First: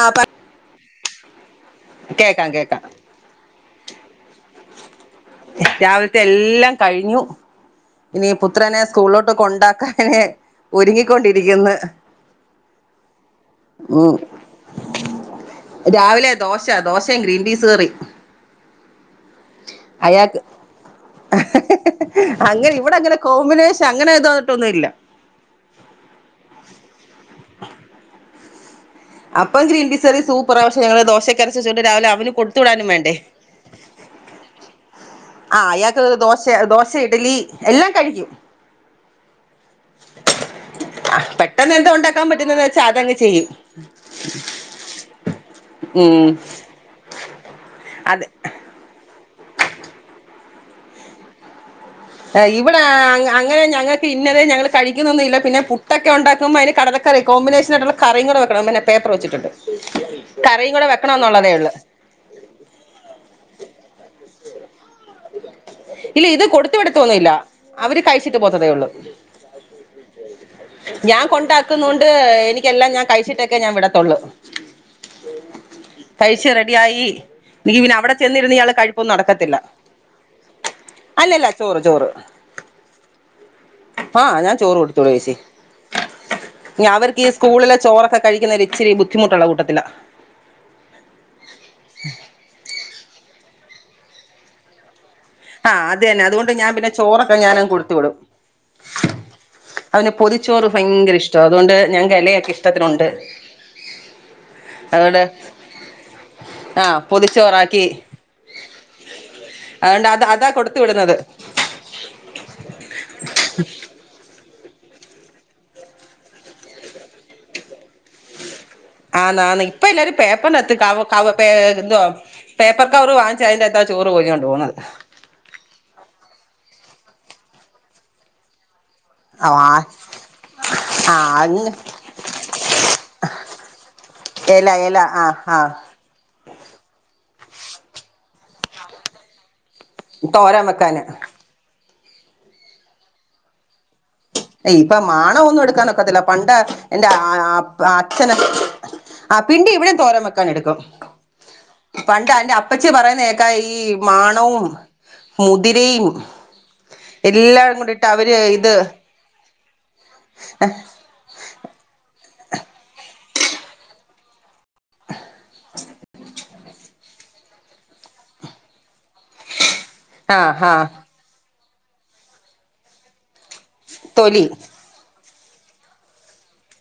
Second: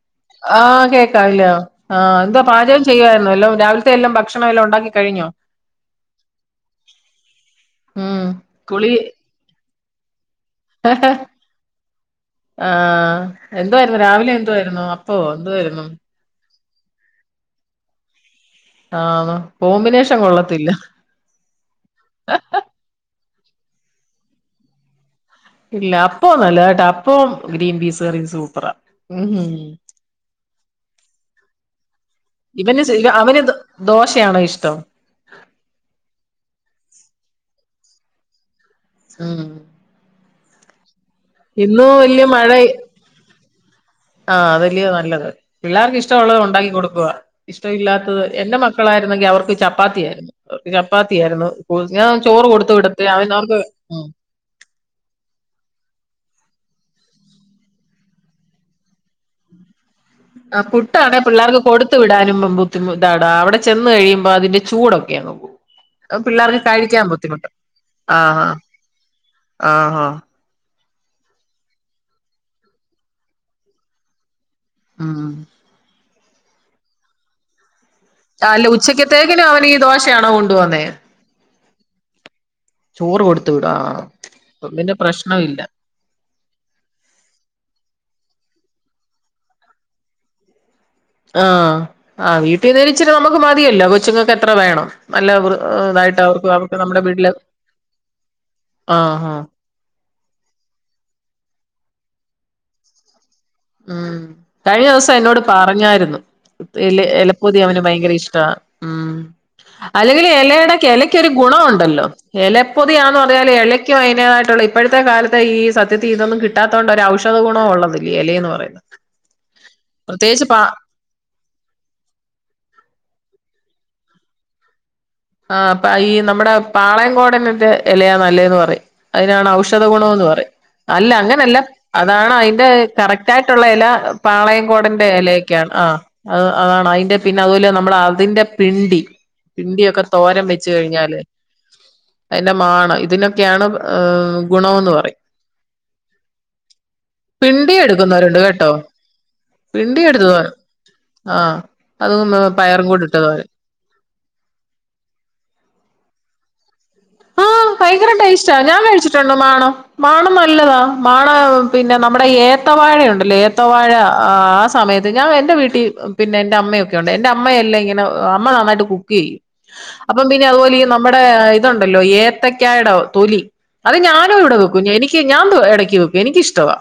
ആ പ ആഹ് കേക്കാംല്ല ആഹ് എന്താ കേക്കാം കേക്കാം പാചകം ചെയ്യായിുന്ന എല്ലാം രാവിലത്തെ എല്ലാം ഭക്ഷണ എല്ലാം ഉണ്ടാക്കി കഴിഞ്ഞോ രാവിലത്തെ എല്ലാം കഴിഞ്ഞു ഉം ഇനി പുത്രനെ കുളി സ്കൂളിലോട്ട് കൊണ്ടാക്കാൻ അനെ ഒരുങ്ങിക്കൊണ്ടിരിക്കുന്നു ആഹ എന്തായിരുന്നു രാവിലെ എന്ായിരുന്നു അപ്പോ എന്ായിരുന്നു രാവിലെ ദോശ ദോശയും ഗ്രീൻ പീസ് കറിയും ആഹ് കോമ്പിനേഷൻ അയാക്ക് കൊള്ളത്തില്ല അങ്ങനെ ഇവിടെ അങ്ങനെ കോമ്പിനേഷൻ അങ്ങനെ എതോ ട്ടൊന്നുല്ല ഇല്ല അപ്പ നല്ലതായിട്ടാ അപ്പ ഗ്രീൻ പീസ് കറീ സൂപ്പറാ ഉം അപ്പം ഗ്രീൻ പിസറി സൂപ്പുറ പക്ഷെങ്ങള് ദോശക്കരച്ചണ്ട് രാവില കൊടുത്ത ഇവന് വിടാനും ശ- വേണ്ട ഇവ- അവന് ദോ- ദോശയാണോ ഇഷ്ടം ആ അയാൾക്ക് ദോശ ദോഷ് ഇഡലി എല്ലാം കഴിക്കും ഹം പെട്ടെന്ന് ഇന്ന് എന്ദോ വല്യ ഉണ്ടാക്കാൻ പറ്റുന്നന്ന് മഴ വെച്ചാ അതങ്ങ് ചെയ്യും ആഹ് അദല്ലിയോ നല്ലത് പിള്ളേർക്ക് ഉം ഇഷ്ടമുള്ളത് ഉണ്ടാക്കി കൊടുക്കുക ഇഷ്ടമല്ലാത്തത് അതെ എന്റെ മക്കളായിരുന്നെങ്കിൽ അവർക്ക് ചപ്പാത്തി ആയിരുന്നു ചപ്പാത്തി ആയിരുന്നു ഇവിടെ അങ്ങനെ ഉം ഞങ്ങക്ക് ഇന്നദെ ഞങ്ങള് കഴിക്കുന്നൊന്നുല്ല പിന്നെ പുട്ടൊക്കെ ഇണ്ടാക്ക അതിന് കടലക്കറി കോമ്പിനേഷൻ ആയിട്ടുള്ള കറിയും വെക്കണം. പിന്നെ പേപ്പർ വെച്ചിട്ട് ആ പുട്ടാണെ പിള്ളേർക്ക് കൊടുത്തു വിടാനും ബുദ്ധിമു ഇതാടാ അവിടെ ചെന്ന് കഴിയുമ്പോ അതിന്റെ ചൂടൊക്കെ പിള്ളേർക്ക് കയി തോന്നില്ല അവര് കഴിച്ചിട്ട് പോത്തതേ ഉള്ളൂ ആഹ് ആഹ് ഞാൻ കൊണ്ടാക്കുന്നു കൊണ്ട് എനിക്കെല്ലാം ഞാൻ കഴിച്ചിട്ടക്കെ ഞാൻ വിടത്തുള്ളു. ആഹ കഴിച് റെഡിയായി എനിക്ക് പിന്നെ അവിടെ ചെന്നിരുന്ന് അല്ല ഇയാളെ കഴിപ്പൊന്നും ഉച്ചക്കത്തേക്കിനും നടക്കത്തില്ല അവന് ഈ ദോശയാണോ കൊണ്ടുവന്നേ അല്ലല്ല ചോറ് ചോറ് ചോറ് കൊടുത്തു വിടാ ആ അപ്പ പ്രശ്നവില്ല. ഇ അവർക്ക് ഈ സ്കൂളിലെ ചോറൊക്കെ കഴിക്കുന്ന ഇച്ചിരി ബുദ്ധിമുട്ടുള്ള കൂട്ടത്തില ആഹ് ആ വീട്ടിന്നിരിച്ചിട്ട് നമുക്ക് മതിയല്ലോ കൊച്ചുങ്ങൾക്ക് എത്ര വേണം നല്ല വൃ ആഹ് അത് ഇതായിട്ട് തന്നെ അവർക്ക് അതുകൊണ്ട് ഞാൻ അവർക്ക് പിന്നെ നമ്മുടെ വീട്ടില് ചോറൊക്കെ ഞാനങ്ങ് കൊടുത്ത് വിടും. ആഹ് ആഹ് അവന് പൊതിച്ചോറ് ഭയങ്കര ഇഷ്ട. അതുകൊണ്ട് ഞാൻ ഇലയൊക്കെ ഇഷ്ടത്തിനുണ്ട്. ഉം കഴിഞ്ഞ ദിവസം അതുകൊണ്ട് എന്നോട് പറഞ്ഞായിരുന്നു ഇ ആഹ് എലപ്പോതി അവന് പൊതിച്ചോറാക്കി ഭയങ്കര ഇഷ്ട മ് അതുകൊണ്ട് അല്ലെങ്കി അത് അതാ ഇലയുടെ കൊടുത്തു വിടുന്നത് ഇലക്കൊ ഒരു ഗുണണ്ടല്ലോ ഇലപ്പൊതിയാണന്ന് പറഞ്ഞാല് ഇലക്ക അതിന [unintelligible] ട്ട ഇപ്പോഴത്തെ കാലത്തെ ഈ സത്യത്തി ഇതൊന്നും കിട്ടാത്തോണ്ടാഔഷധ ഗുണോ ഒള്ളത് ഇലയന്ന് പറയുന്നത്. ആന്‌ ആ ന് ഇപ്പൊ എല്ലാരും പ്രത്യേകിച്ച് പാ പാപ്പറിനകത്ത് കവ കവ ഏ എന്ത പേപ്പർക്ക് ക്കവര് വാങ്ങിച്ച് അതിന്റത്താ ചോറ് പൊയി ഞ്ഞോണ്ട് പോവുന്നെ. ആ അപ്പ ഈ നമ്മടെ പാളയംകോടൻറെ ഇലയാ നല്ലേന്ന് പറയും. അതിനാണ് ആഹ് ഔഷധ ഗുണോന്ന് പറയും. അല്ല അങ്ങനെയല്ല ആഹ് അതാണ് അതിന്റെ കറക്റ്റ് ആയിട്ടുള്ള ഇല എല എല പാളയംകോടന്റെ ആഹ് ഇലയൊക്കെയാണ്. ആഹ് ആ അ അതാണ് അതിന്റെ പിന്നെ അതുപോലെ നമ്മുടെ അതിന്റെ പിണ്ടി. തോരം തോരൻ വെച്ച് വെക്കാന് കഴിഞ്ഞാല് അതിന്റെ മാണ് ഇതിനൊക്കെയാണ്. ഗുണോന്ന് ഇപ്പൊ പറയും മാണ ഒന്നും എടുക്കാനൊക്കത്തില്ല പണ്ട് എന്റെ അ പിണ്ടി അ അച്ഛന എടുക്കുന്നവരുണ്ട് കേട്ടോ ആ പിണ്ടി ഇവിടെ തോരം എടുത്ത് വെക്കാൻ തോരൻ എടുക്കും. ആ അതും പണ്ട് എന്റെ പയറും അപ്പച്ചി കൂടി ഇട്ട തോരൻ പറയുന്നേക്കാ ഈ മാണവും. മുതിരയും എല്ലാം കൂടിയിട്ട് അവര് ഇത് ഇഷ്ടണ്ടോ മാണം? മാണം നല്ലതാ മാണ പിന്നെ നമ്മുടെ ഏത്തവാഴയുണ്ടല്ലോ ഏത്തവാഴ ആ് ആ സമയത്ത് ഞാൻ എന്റെ വീട്ടീ പിന്നെ എന്റെ അമ്മയൊക്കെ ഉണ്ട് എൻന്റെ അമ്മയെല്ലം ഇങ്ങെനെ അമ്മ നന്നായിട്ട് കുക്ക് ചെയ്യും. അപ്പം പിന്നെ ആഹ് അതുപോലെ ആഹ് നമ്മുടെ ഇതുണ്ടല്ലോ ഏത്തക്കായുടെ തൊലി. അത് ഞാനും തൊലി ഇവിടെ വെക്കും എനിക്ക് ഞാൻ ഇടക്ക് വെക്കും എനിക്ക് ഇഷ്ടവാ.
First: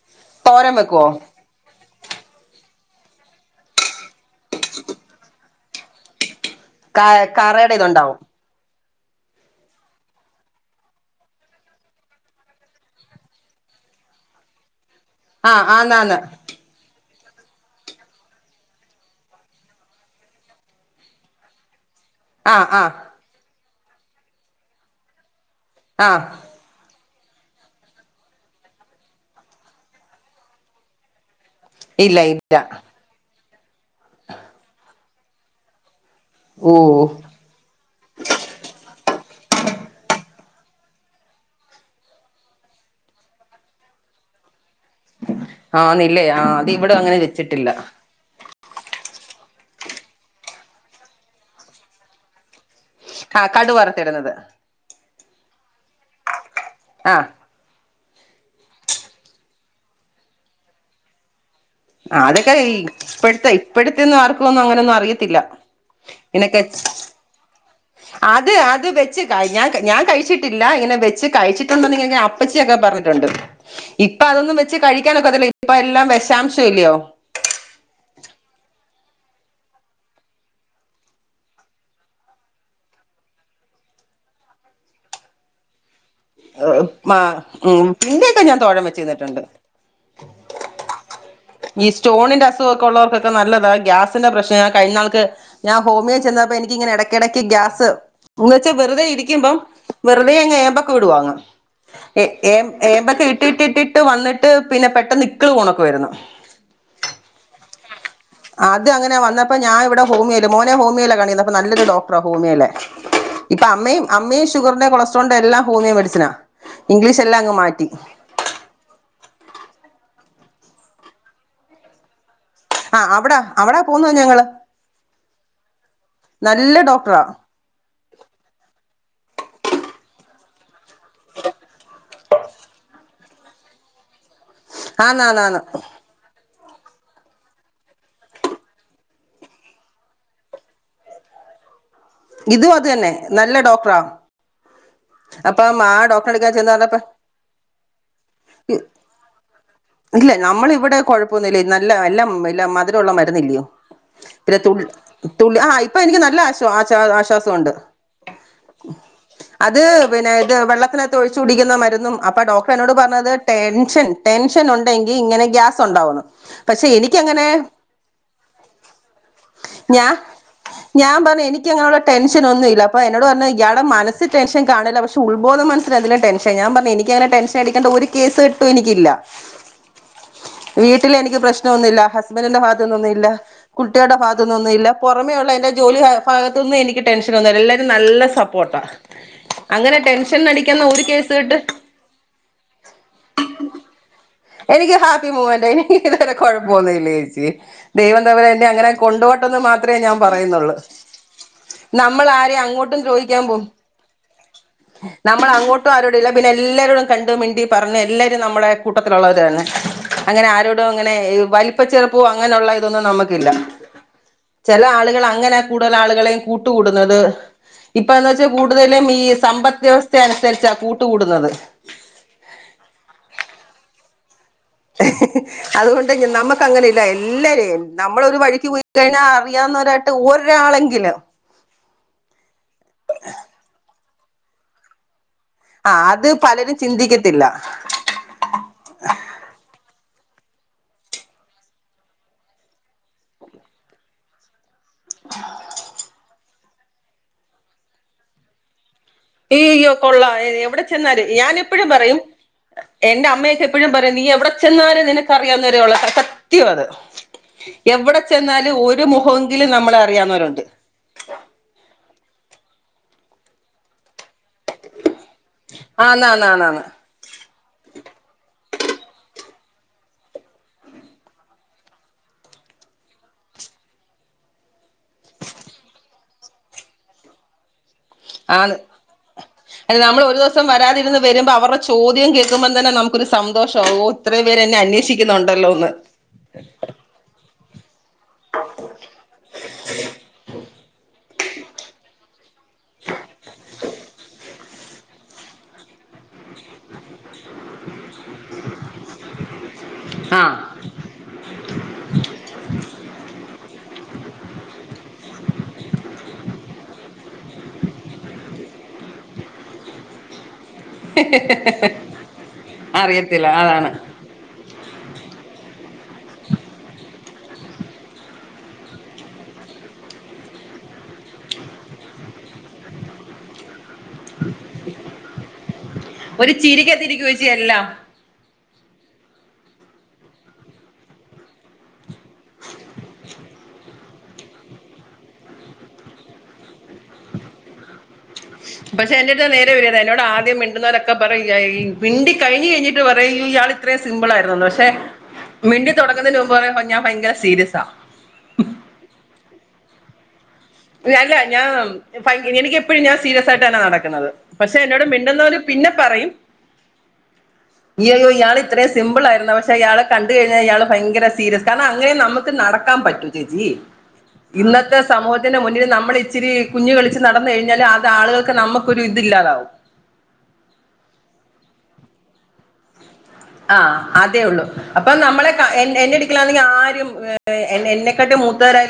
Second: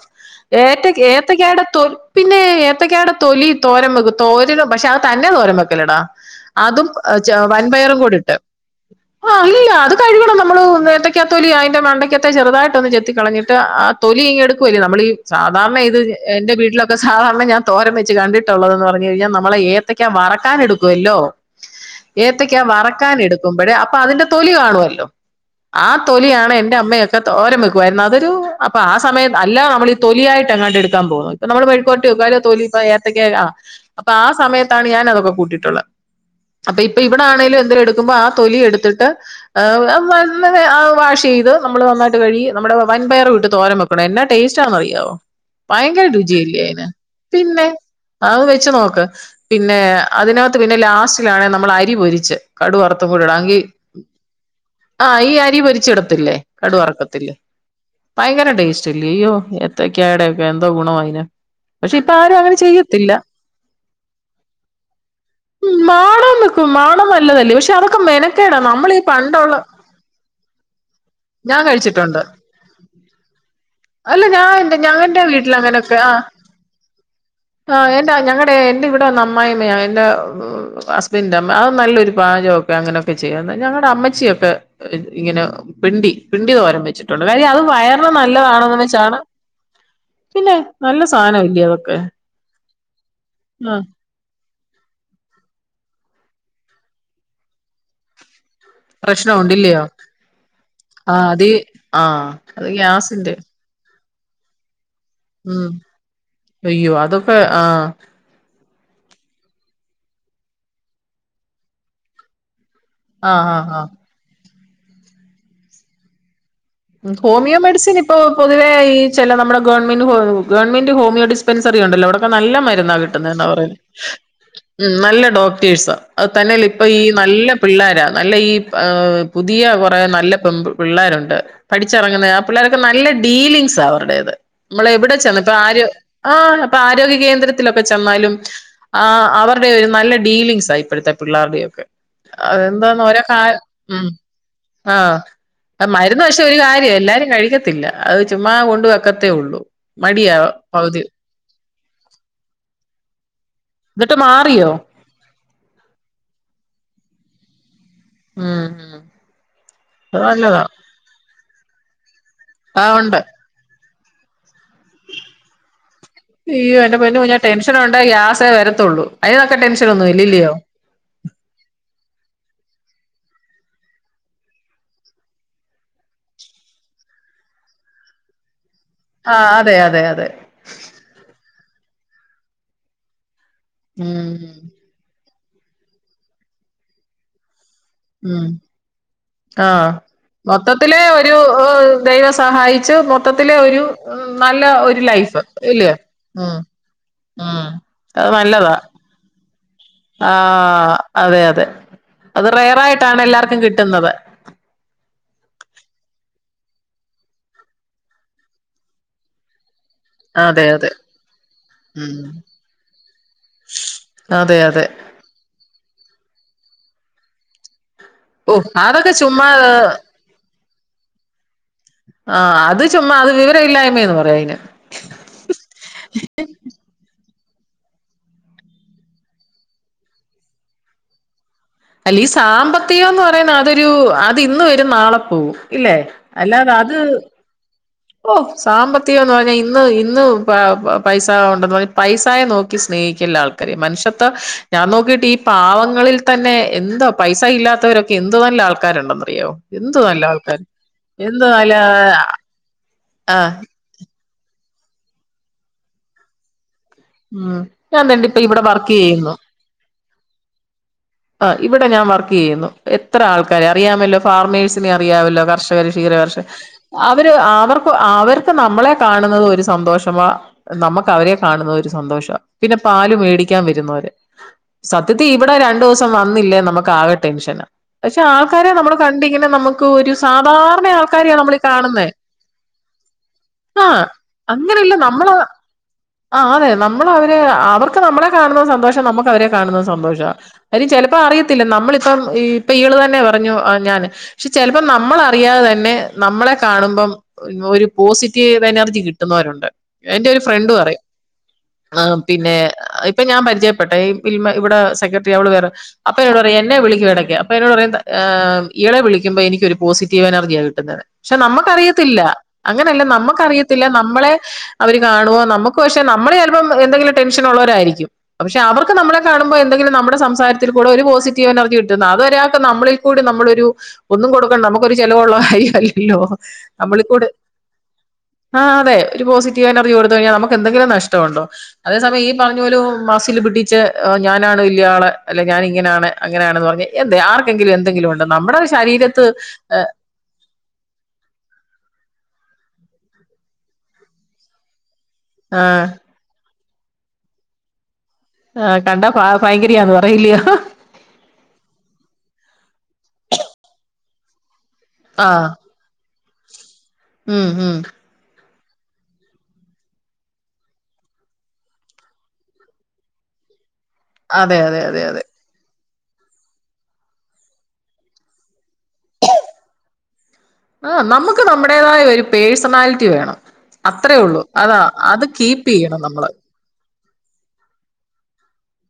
തോരൻ ഏത വെക്കുവോ ഏത്തക്കാടെ തൊ പിന്നെ ഏത്തക്കാടെ തൊലി തോരം വെക്കും. തോരനും പക്ഷെ അത് തന്നെ തോരൻ വെക്കലെടാ അതും ക ച കറയുടെ വൻപയറും കൂടി ഇതുണ്ടാവും ഇട്ട്. ആഹ് ഇല്ലല്ല അത് കഴുകണം നമ്മള്. ഒന്നേത്തക്കാ തൊലിതിന്റെ മണ്ടയ്ക്കത്തെ ചെറുതായിട്ട് ഒന്ന് ചെത്തി കളഞ്ഞിട്ട് ആ തൊലി ഇങ്ങെടുക്കുവല്ലേ നമ്മൾ ഈ ആഹ് സാധാരണ ഇത് ആന്നാന്ന് എന്റെ വീട്ടിലൊക്കെ സാധാരണ ഞാൻ തോരൻ വെച്ച് കണ്ടിട്ടുള്ളതെന്ന് പറഞ്ഞു കഴിഞ്ഞാ നമ്മടെ ഏത്തയ്ക്കാ വറക്കാനെടുക്കുവല്ലോ ഏത്തക്കാ ആഹ് ആഹ് വറക്കാൻ എടുക്കുമ്പോഴേ അപ്പൊ അതിന്റെ തൊലി കാണുവല്ലോ. ആ ആഹ് തൊലിയാണ് എന്റെ അമ്മയൊ തോരം വെക്കുമായിരുന്നു അതൊരു അപ്പൊ ആ സമയം അല്ല നമ്മള് ഈ തൊലിയായിട്ടെങ്ങാണ്ട് എടുക്കാന്നു തോന്നണ് പ്പ നമ്മള് മെഴുക്കു വെരട്ടി ഇല്ല വെക്കും അതിലെ ആ ഇല്ല തൊലി ഏത്തക്ക ആ അപ്പൊ ആ സമയത്താണ് ഞാനതൊ ക്കെ കൂട്ടിയിട്ടുള്ള. ഓ അപ്പൊ ഇപ്പ ഇവിടെ ആണെലും എന്തേലും എടുക്കുമ്പോ ആ തൊലി എടുത്തിട്ട്. അങ്ങനെ ആ വാഷ് ചെയ്ത് നമ്മൾ നന്നായിട്ട് കഴുകി നമ്മുടെ വൻപയർ വിട്ട് തോരൻ വെക്കണം എന്നാ ടേസ്റ്റ്. ന്നറിയാവോ ഭയങ്കര ആന്നില്ലേ രുചിയ ആഹ് ല്ലേ അത് അയിന് ഇവിടെ അങ്ങനെ പിന്നെ വെച്ചിട്ടില്ല വെച്ച് നോക്ക് പിന്നെ അതിനകത്ത് പിന്നെ ലാസ്റ്റിലാണ് നമ്മൾ അരി പൊരിച്ച്. കടു വറുതു ആഹ് കൂടിടാങ്കി. കടു വറുത്തിടുന്നത് ആ ഈ അരി പൊരിച്ചിടത്തില്ലേ ആഹ് കടുവറക്കത്തില്ലേ? ഭയങ്കര ടേസ്റ്റ് ഇലയോ അയ്യോ എത്തക്കടക്കെ എന്തോ ഗുണവാ അയിന്. അതൊക്കെ ഇപ്പടുത്തെ ഇപ്പഴെത്തൊന്നും ആർക്കും ഒന്നും അങ്ങനൊന്നും അറിയത്തില്ല. മാണ നിക്കും ഇതിനൊക്കെ മാണണം നല്ലതല്ലേ പക്ഷെ അതൊക്കെ അത് മെനക്കേടാ അത് നമ്മളീ ഞാൻ കഴിച്ചിട്ടില്ല ഇങ്ങനെ വെച്ച് ഞാൻ കഴിച്ചിട്ടു െണ്ട ന്ന് കഴിച്ചിട്ടുണ്ട് അപ്പച്ചിയൊക്കെ പറഞ്ഞിട്ടുണ്ട്. ഇപ്പൊ അല്ല ഞാൻ അതൊന്നും എന്റെ വെച്ച് ഞങ്ങന്റെ കഴിക്കാനൊക്കത്തില്ല ഇപ്പ എല്ലാം വിഷാംശ ഇല്ലയോ? ആഹ എന്താ ഞങ്ങ എന്റെറെ ഇവിടെ അമായി യമ്മ എന്റെ ഹസ്ബൻഡിന്റെ അമ്മ അത് നല്ലൊരു പാചകൊക്കെ അങ്ങനെയൊക്കെ. ചെയ്യ ഞങ്ങ അമ്മച്ചിയൊക്കെ ഇങ്ങനെ പിണ്ടി. പിണ്ടി തോരം വെച്ചിട്ടുണ്ട് കാര്യം അത് ഉം പിന്നെയൊക്കെ ഞാൻ വയറിന്ന്നല്ലതാണെന്ന് തോഴൻ വെച്ച് വെച്ചാണ്. തിന്നിട്ടുണ്ട് പിന്നെ നല്ല സാധന ഈ സ്റ്റോണിന്റെ അസുഖാ ക്കെള്ളവർക്കൊക്കെ നല്ലതാ ആ ഗ്യാസിന്റെ പ്രശ്ന കഴിഞ്ഞുന്നാൾക്ക് ഞാൻ ഹോമിയോ ചെന്നപ്പോ എനിക്കിങ്ങനെ ഇടയ്ക്കിടയ്ക്ക് ഗ്യാസ്. ഇന്ന്ച്ചാ വെറുതെ പ്രശ്നം ഇരിക്കുമ്പം ഉണ്ടില്ലയോ വെറുതെഅങ്ങ് ഏമ്പൊക്കെ ആ വിടുവാങ്ങ്. അത് ആ എഏ അത് ഏമ്പക്കം ഗ്യാസിന്റെ ഇട്ടിട്ട് ഇട്ടിട്ട് വന്നിട്ട് പിന്നെ ഉം അയ്യോ അതൊക്കെ ആഹ് അത് അങ്ങനെ വന്നപ്പം ഞാൻ ഇവിടെ ഹോമിയോല് മോനെ ഹോമിയോയില കാണിക്കുന്നെ അപ്പം നല്ലൊരു ഡോക്റാ ഹോമിയോയിലെ ആ ആ ഇപ്പം ആ അമ്മയും അമ്മയും ഷുഗറിന്റെ കൊളസ്ട്രോളിന്റെ എല്ലാം ഹോമിയോ മെഡിസിനാ ഇംഗ്ലീഷ് എല്ലാം അങ്ങ് ഹോമിയോ മാറ്റി മെഡിസിൻ ഇപ്പൊ പൊതുവെ ഈ ചെല ഈ നമ്മുടെ ഗവൺമെന്റ് ഹോ ഗവൺമെന്റ് ഹോമിയോ ഡിസ്പെൻസറി ഉണ്ടല്ലോ അവിടൊക്കെ നല്ല മരുന്നാ ആ അവിടാ കിട്ടുന്നേന്ന പറയുന്നെ അവിടാ പോന്നത് ഞങ്ങള് ഉം നല്ല ഡോക്ടേഴ്സാ അത് തന്നല്ല നല്ല ഇപ്പം ഈ ഡോക്ടറാ നല്ല പിള്ളോര നല്ല ഈ ആ പുതിയ കൊറേ നല്ല പെമ്പ് പിള്ളേരുണ്ട് പഠിച്ചെറങ്ങുന്നെ ആ പിള്ളേരൊക്കെ നല്ല ഡീലിങ്സാ അവരുടേത് നമ്മൾ എവിടെ ആന്ന് ചെന്ന് ആന്ന് ഇപ്പം ആന്ന് ആര് ആ ഇപ്പം ആരോഗ്യ കേന്ദ്രത്തിലൊക്കെ ചെന്നാലും ആ അവരുടെ ഒരു നല്ല ഡീലിംഗ്സാ ഇപ്പഴ്ത്തെ പിള്ളാർടേത് ഇതും അത് അതെന്താന്നോ തന്നെ ഓരോ നല്ല ഡോക്ടറാ ഉം അപ്പം ആഹ് ആ മരുന്ന് ഡോക്ടറെ പക്ഷെ എടുക്കാൻ ഒരു ചെന്ന് കാര്യം പറഞ്ഞപ്പ എല്ലാരും കഴിക്കത്തില്ല അത് ചുമ്മാ കൊണ്ട് വെക്കത്തേ ഉള്ളൂ മടിയ പകുതി നില് നല്ല എല്ലാം ഇല്ല മധുരം ഉള്ള മരുന്ന് എന്നിട്ട് മാറിയോ തുള്ളി ആ ഇപ്പം എനിക്ക് നല്ല ആശ് ആശാ ആശ്വാസം ഉണ്ട് ഉം ഉം അത് പിന്നെ ഇത് വെള്ളത്തിനാത്ത് ഒഴിച്ചു കുടിക്കുന്ന മരുന്നും അപ്പം ഡോക്ടർ എന്നോട് ആഹ് ഉണ്ട് പറഞ്ഞത് ടേൻഷൻ ടെൻഷൻ ഉണ്ടെങ്കി ഇങ്ങനെ ഗ്യാസ് ഉണ്ടാവുന്നു അയ്യോ പക്ഷെ എന്റെ പൊന്നോ ഞാൻ എനിക്കങ്ങനെ ടെൻഷൻ ഒണ്ടേ ഗ്യാസേ വരത്തുള്ളൂ അയിനൊക്കെ ടെൻഷൻ ഞാ ഒന്നും ഇല്ല ഇല്ലിയോ ഞാൻ പറഞ്ഞു എനിക്ക് ടെൻഷൻ ഒന്നും ഇല്ല അപ്പ എന്നോട് പറഞ്ഞു ഇയാളെ മനസ്സിൽ ടെൻഷൻ എനിക്കങ്ങനെ ടെൻഷൻ അടിക്കണ്ട ഒരു കേസു കെട്ടും എനിക്കില്ല ആഹ് അതെ അതെ അതെ വീട്ടിൽ എനിക്ക് പ്രശ് പ്രശ്നൊന്നും ഇല്ല ഹസ്ബൻ്റിന്റെ ഭാഗത്ത്ന്നൊന്നും ഇല്ല കുട്ടികളുടെ ഉം ഭാഗത്ത്ന്നൊന്നും ഇല്ല പുറമേ ഉള്ള എന്റെ ജോലി കാ ഭാഗത്തുനിന്നും എനിക്ക് ടെൻഷൻ ഒന്നും ഇല്ല എല്ലരും നല്ല ഉം സപ്പോർട്ടാ ആഹ് അങ്ങനെ ടെൻഷൻ അടിക്കുന്ന മൊത്തത്തിലേ കേസ് ഒരു കെട്ട് ദൈവം സഹായിച്ച് മൊത്തത്തിലേ ഒരു നല്ല എനിക്ക് ഒരു ഹാപ്പി ലൈഫ് മൂമെന്റ് ഇല്ലിയോ എനിക്ക് ഇതുവരെ ഉം കുഴപ്പമൊന്നുമില്ല ചേച്ചി അത് നല്ലതാ അത്രേ ഞാൻ പറയുന്നുള്ള് ആഹ് അതെ അതെ നമ്മൾ അത് ആരെയും അങ്ങോട്ടും റെയറായിട്ടാണ് ചോദിക്കാൻ പോ എല്ലാർക്കും കിട്ടുന്നത് നമ്മൾ അങ്ങോട്ടും ആരോടില്ല പിന്നെ എല്ലരോടും കണ്ട് മിണ്ടി പറഞ്ഞു എല്ലരും നമ്മടെ കൂട്ടത്തിലുള്ളവര് തന്നെ അങ്ങനെ അതെ ആരോടും അതെ അങ്ങനെ വലിപ്പ ഉം ചെറുപ്പോ അങ്ങനെ ഉള്ള ഇതൊന്നും നമ്മക്കില്ല അതെ ചെല അതെ ആളുകൾ അങ്ങനെ കൂ കൂടുതൽ ആളുകളെയും കൂട്ടുകൂടുന്നത് ഇപ്പം എന്ന് വെച്ചാ ഓ കൂടുതലും അതൊക്കെ ഈ ചുമ്മാ സമ്പത്ത് വ്യവസ്ഥ അനുസരിച്ച കൂട്ട് കൂടുന്നത് ആ അത് ചുമ്മാ അത് വിവര ഇല്ലായ്മേന്ന് പറയും അയിനെ അതുകൊണ്ട് നമ്മക്ക് അങ്ങനെ ഇല്ലാ എൽ എല്ലരെയും നമ്മൾ ഒരു വഴിക്ക് പോയി കഴിഞ്ഞാ അറിയാവുന്നവരായിട്ട് ഒരാളെങ്കില് അല്ല ഈ സാമ്പത്തികംന്ന് പറയുന്ന അതൊരു അത് ഇന്ന് വരും നാളെ പോവും ആ ഇല്ലേ അത് അല്ലാതെ പലരും അത് ചിന്തിക്കത്തില്ല ഓ സാമ്പത്തികം എന്ന് പറഞ്ഞാ ഇന്ന് ഇന്നും പല പൈസാ ഉണ്ടെന്ന് പറഞ്ഞ് പൈസായെ നോക്കി സ്നേഹിക്കില്ല ആൾക്കാര് മനുഷ്വത്ത ഞാൻ നോക്കിട്ട് ഈ പാവങ്ങളിൽ തന്നെ എന്തോ പൈസ ഇ ആൾക്കാരുണ്ടെന്നറിയവോ ഈയ്യോ എന്ത് നല്ല കൊള്ളാം ആൾക്കാര് എവിടെ ചെന്നാല് എന്ത് ഞാൻ നല്ല എപ്പോഴും പറയും എന്റെ ആഹ് അമ്മയൊക്കെ എപ്പഴും പറയും നീ എവിടെ ചെന്നാലും നിനക്ക് അറിയാവന്നോരേ ഉള്ള് സത്യാ അത് ഉം ഞാൻ എവിടെ ദാണ്ടെ ഇപ്പൊ ഇവിടെ ചെന്നാലും വർക്ക് ഒരു ചെയ്യുന്നു മുഖോങ്കിലും നമ്മളെ അറിയുവുന്നോരുണ്ട് ആ ഇവിടെ ഞാൻ വർക്ക് ച്ചിനെ അറയാവല്ലോ കർഷകര് ആന്ന് ക്ഷീരകർഷ ആന്ന് ആന്ന് ആന്ന് അവര് അവർക്ക് അവർക്ക് നമ്മളെ കാണുന്നത് ഒരു സന്തോഷമാ നമുക്ക് അവരെ കാണു സന്തോഷവാ പിന്നെ പാല് മേടിക്കാൻ വരുന്നോര് സത്യത്തിൽ ഇവിടെ രണ്ടു ദിവസം വന്നില്ലേ നമുക്ക് ആകെ ടെൻഷനാ പക്ഷെ ആൾക്കാരെ ആന്ന് നമ്മള് കണ്ടിങ്ങനെ നമുക്ക് അല്ല ഒരു നമ്മൾ ദിവസം സാധാരണ വരാതിരുന്ന് ആൾക്കാരെയാ വരുമ്പോ നമ്മളീ അവരുടെ കാണുന്നെ ചോദ്യം കേൾക്കുമ്പോം തന്നെ നമുക്കൊരു സന്തോഷവാ ഓ ഇത്രയും പേര് എന്നെ നമ്മള് അന്വേഷിക്കുന്നുണ്ടല്ലോന്ന് ആ അതെ നമ്മൾ അവരെ അവർ നമ്മള കാണുന്ന സന്തോഷം നമുക്ക് അവരെ കാണുന്ന സന്തോഷമ. അയ്ന്, ചിലപ്പോ അറിയത്തില്ല. നമ്മളിപ്പം ഇപ്പ ഈ അത്‌ തന്നെ കുറഞ്ഞു കുറഞ്ഞല്ല് ചിലപ്പോം നമ്മളറിയാതെ തന്നെ, നമ്മളെ കാണുമ്പം, ഒരു പോസിറ്റീവ് എനർജി കിട്ടുന്നവരുണ്ട്. എന്റെ ഒരു ആഹ് ഫ്രണ്ട് പറയും പിന്നെ ഇപ്പൊ ഞാൻ പരി [unintelligible] ഇവിടെ സെക്രട്ടറി അവള് വറെ അപ്പൊ എന്നോട് പറയാ എന്നെ വിളി കടക്കെ അപ്പൊ എന്നോട് പറ ഇയാളെ വിളിക്കുമ്പോ എനിക്ക് ഒരു പോസിറ്റീവ് എനർജിയാ കി ക്ഷെ നമ്മുക്കറിയത്തില്ല അങ്ങനെയല്ല അറിയത്തില്ല നമ്മുക്കറിയത്തില്ല അതാണ് നമ്മളെ. അവര് കാണുമോ നമുക്ക് പക്ഷെ നമ്മളെ ഇപ്പം എന്തെങ്കിലും ടെൻഷൻ ഉളവരയിരിക്കുംപക്ഷെ അവർക്ക് നമ്മളെ കാണുമ്പോ എന്തെങ്കിലും നമ്മുടെ സംസാരത്തിൽ കൂടെ ഒരു പോസിറ്റീവ്. എനർജി കിട്ടുന്ന അത് ഒരാൾക്ക് നമ്മളിൽ കൂടി നമ്മളൊരു ഒന്നും കൊടുക്ക നമുക്കൊരു ചെലവൊള്ള കാര്യല്ലല്ലോ ഒരു ചിരിക്കത്തിരിക്കും നമ്മളികൂടെ ചേച്ചി എല്ലാം ആഹ അതെ ഒരു പോസിറ്റീവ് എനർജി കൊടുത്ത കഴിഞ്ഞൽ, നമുക്ക് എന്തെിലും നഷ്ടമുണ്ടോ? അതേ സമയ ഈ പറഞ്ഞ പോല മസ്സിൽ പിട്ടി. ച്ച് ഞാനാണ് വല്യ ആള് അല്ലേ ഞാൻ ഇങ്ങനണ് അങ്ങനെയണന്ന് പറഞ് എന്ത്‌ ആർക്കെങ്കിലും എന്തെങ്കിലും ഒ പക്ഷെ എന്റെടു നേരെ വര എന്നോട് ആദ്യം മിണ്ടുന്നവരൊക്കെ പറയായി മിണ്ടി കഴിഞ്ഞ് കഴിഞ്ഞിട്ട് പറയും ഇയോ ഇയാൾ ഇത്രം സിമ്പിൾ ആരുന്നുന്ന് പക്ഷെ ആഹ് മിണ്ടിതുടങ്ങുന്ന പറയുമ്പോ ഞാൻ ഭയങ്കര സീരിയസാ ആഹ കണ്ടാ പ ഭയങ്കരയാന്ന് പറയല്ലോ. അല്ല ഞാൻ [unintelligible] എനിക് എപ്പോഴും ഞാൻ സീരിയസ് ആയിട്ടന്ന നടക്കുന്നത്. പക്ഷെ എന്നോട് ആഹ് മിണ്ടെന്നോര്, പിന്നെ പറയും ഉം ഉം അയയ്യോ ഇയാള് അത്രയും സിമ്പിൾ ആയിരുന്നു. പക്ഷെ അയാളെ കണ്ട കഴിഞ്ഞാൽ, ഇയാൾ ഭയങ്കര സീരിയസ്, അങ്ങനെ നമുക്ക് നടക്കാൻ പറ്റൂ ചേച്ചി. അതെ അതെ അതെ. മുന്നില് നമ്മള് ഇച്ചിരി കുഞ്ഞു കളിച്ച് നടന്നു കഴിഞ്ഞാല് അത് ആളുകൾക്ക് നമ്മക്കൊരു ഇതില്ലാതാവും. ആഹ് നമ്മക്ക് നമ്മുടേതായ ഒരു പേഴ്സണാലിറ്റി വേണം. ആ് അത്രേ അതേ ഉള്ളൂ ഉള്ളു അതാ അപ്പൊ അത് നമ്മളെ കീപ്പ് ചെയ്യണം നമ്മള് എറടക്കലാന്നെങ്കിൽ ആരും എന്നെക്കട്ട്.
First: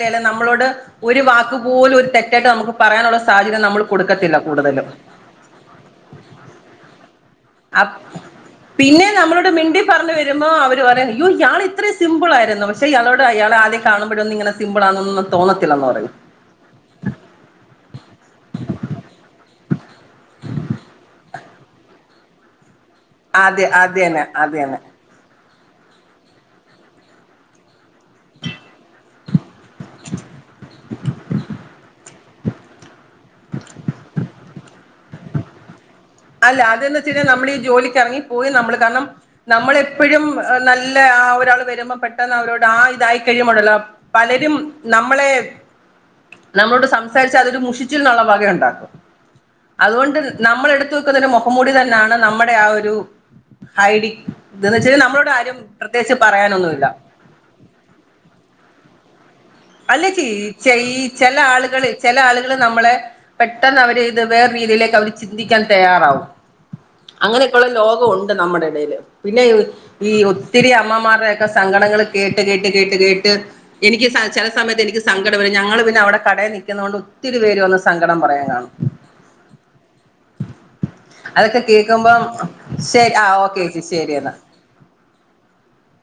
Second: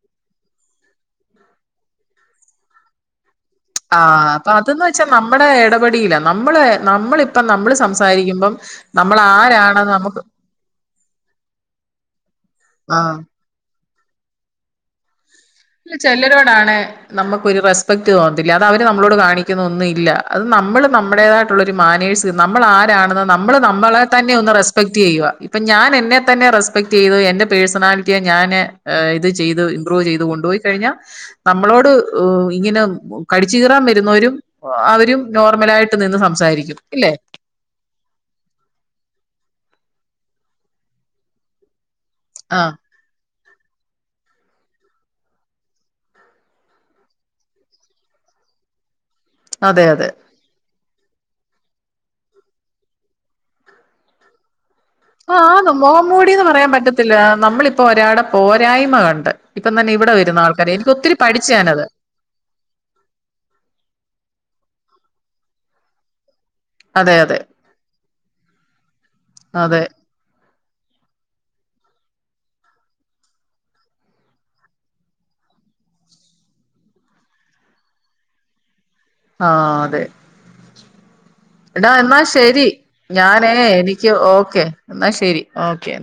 അല്ല നമ്മളോട് ഒരു വക് പോല ഒരു തെറ്റായിട്ട് നമുക്ക് പറയാനുള്ള സാഹചര്യം നമ്മൾ ആ കൊടുക്കത്തില്ല അതന്ന് കൂടുതലും വെച്ചാ നമ്മുടെ ഇടപെടിയില്ല നമ്മള് നമ്മളിപ്പ നമ്മള് അപ് സംസാരിക്കുമ്പം. പിന്നെ. നമ്മൾ നമ്മളോട് മിണ്ടി ആരാണ് പറഞ്ഞു നമുക്ക് വരുമ്പോ അവർ പറയാ. ഇയാൾ ഇത്രയും സിമ്പിൾ ആയിരുന്നു പക്ഷെ ആഹ് ഇയാളോട് അയാൾ ആദ്യ കാണുമ്പഴോും ഇങ്ങന സിമ്പിൾണന്ന്. അ ചല്ലരോടാണ് നമുക്കരു. റെസ്പെക്ട് തോന്നുന്നല്ല അത അവര് നമ്മളോട് കാണിക്കുന്ന, ഒന്നും ഇല്ല നമ്മൾ നമ്മുേതായിട്ടുള്ളരു മാനേഴ് നമ്മൾ ആരാണെന്ന് നമ്മൾ അതെ അത് നമ്മളെ തന്നെ ഒന്ന് അത് റെസ്പെക്ട് ചെയ്യുക. അപ്പൊ ഞാൻ എന്നെ തന്നെ റെസ്പെക്ട് ചെയ്ത് എന്റെന്റെ പേഴ്സണാലിറ്റിയെ ഞാന് ഇത് ചെയ്ത് ഇമ്പ്രൂവ് ചെയ്തുകൊ പോയി കഴിഞ്ഞാ നമ്മളോട് ഏഹ് ഇങ്ങനെ, കടിച്ചു കീറാൻ വരുന്നവരും അവരും നോർമലായിയി അല്ല അത് ന്ന് വെച്ച് കഴിഞ്ഞാ നമ്മൾ ഈ ജോലിക്ക് എറങ്ങിപ്പോയി നമ്മള് കാരണം നമ്മളെപ്പ് എപ്പോഴും. നല്ല ആ ഒരാൾ വരുമ്പോൾ പെട്ടെന്ന് അവരോട് ആ ഇതായി. കഴിയുമ്പൊണ്ടല്ലോ പലരും നമ്മളെ നമ്മളോട് സംസാരിച്ചാ അതൊരു മുഷിച്ചിൽന്നൊള്ള വകയൊണ്ടാക്കും അതെ അതെ അതുകൊണ്ട് നമ്മളെടു [unintelligible] ക്കുന്ന ഒരു മുഹമ്മൂടി തന്നെയാണ്. നമ്മുടെ ആ ഒരു ഹൈഡി. ഇതന്ന് വെച്ചാൽ നമ്മളോട് ആഹ് ആ ആരും ന്ന് മൊഖം പ്രത്യേകിച്ച് മൂടിന്ന് പറയാൻ പറയാനൊന്നുമില്ല പറ്റത്തില്ല നമ്മളിപ്പോ ഒരാടെ പോരായ്മ കണ്ട്. ഇപ്പം തന്നെ അല്ല ഇവിടെ ചി വരുന്ന ആൾക്കാരെ എനിക്ക് ഈ [unintelligible] ഒത്തിരി ചില പഠിച്ചു ഞാനത് ആളുകൾ ചില ആളുകൾ നമ്മളെ പെട്ടെന്ന് അവര് ഇത് വേറെ രീതിയിലേ അവര് ചിന്തിക്കാൻ തയ്യാറാവും. അതെ അതെ അങ്ങനെയൊക്കെയുള്ള ലോകൊണ്ട് നമ്മടെ എടേല് പിന്നെ [unintelligible] അതെ ഈ ഒത്ത് ഒത്തിരി അമ്മമാരുടെൊക്കെ സങ്കടങ്ങൾ കേട്ട് കേട്ട് കേട്ട് കേട്ട് എനിക്ക് [unintelligible] ചെ. [unintelligible] സമയത്ത്എനിക്ക് സങ്കടം വരും ഞങ്ങള് പിന്നെ അവിടെ കടേ നിക്കുന്നകൊണ്ട് ഒത്തിരി പേര് വന്ന് സങ്കടം പറയാൻ കാണും ആഹ അതെ. അതൊക്കെ ഇടാ എന്നാ കേൾക്കുമ്പം ശരി ശരി ആ ഞാനേ ഓക്കെ ചേച്ചി എനിക്ക് ശരി എന്നാ ഓക്കെ എന്നാ ശരി ഓക്കേ.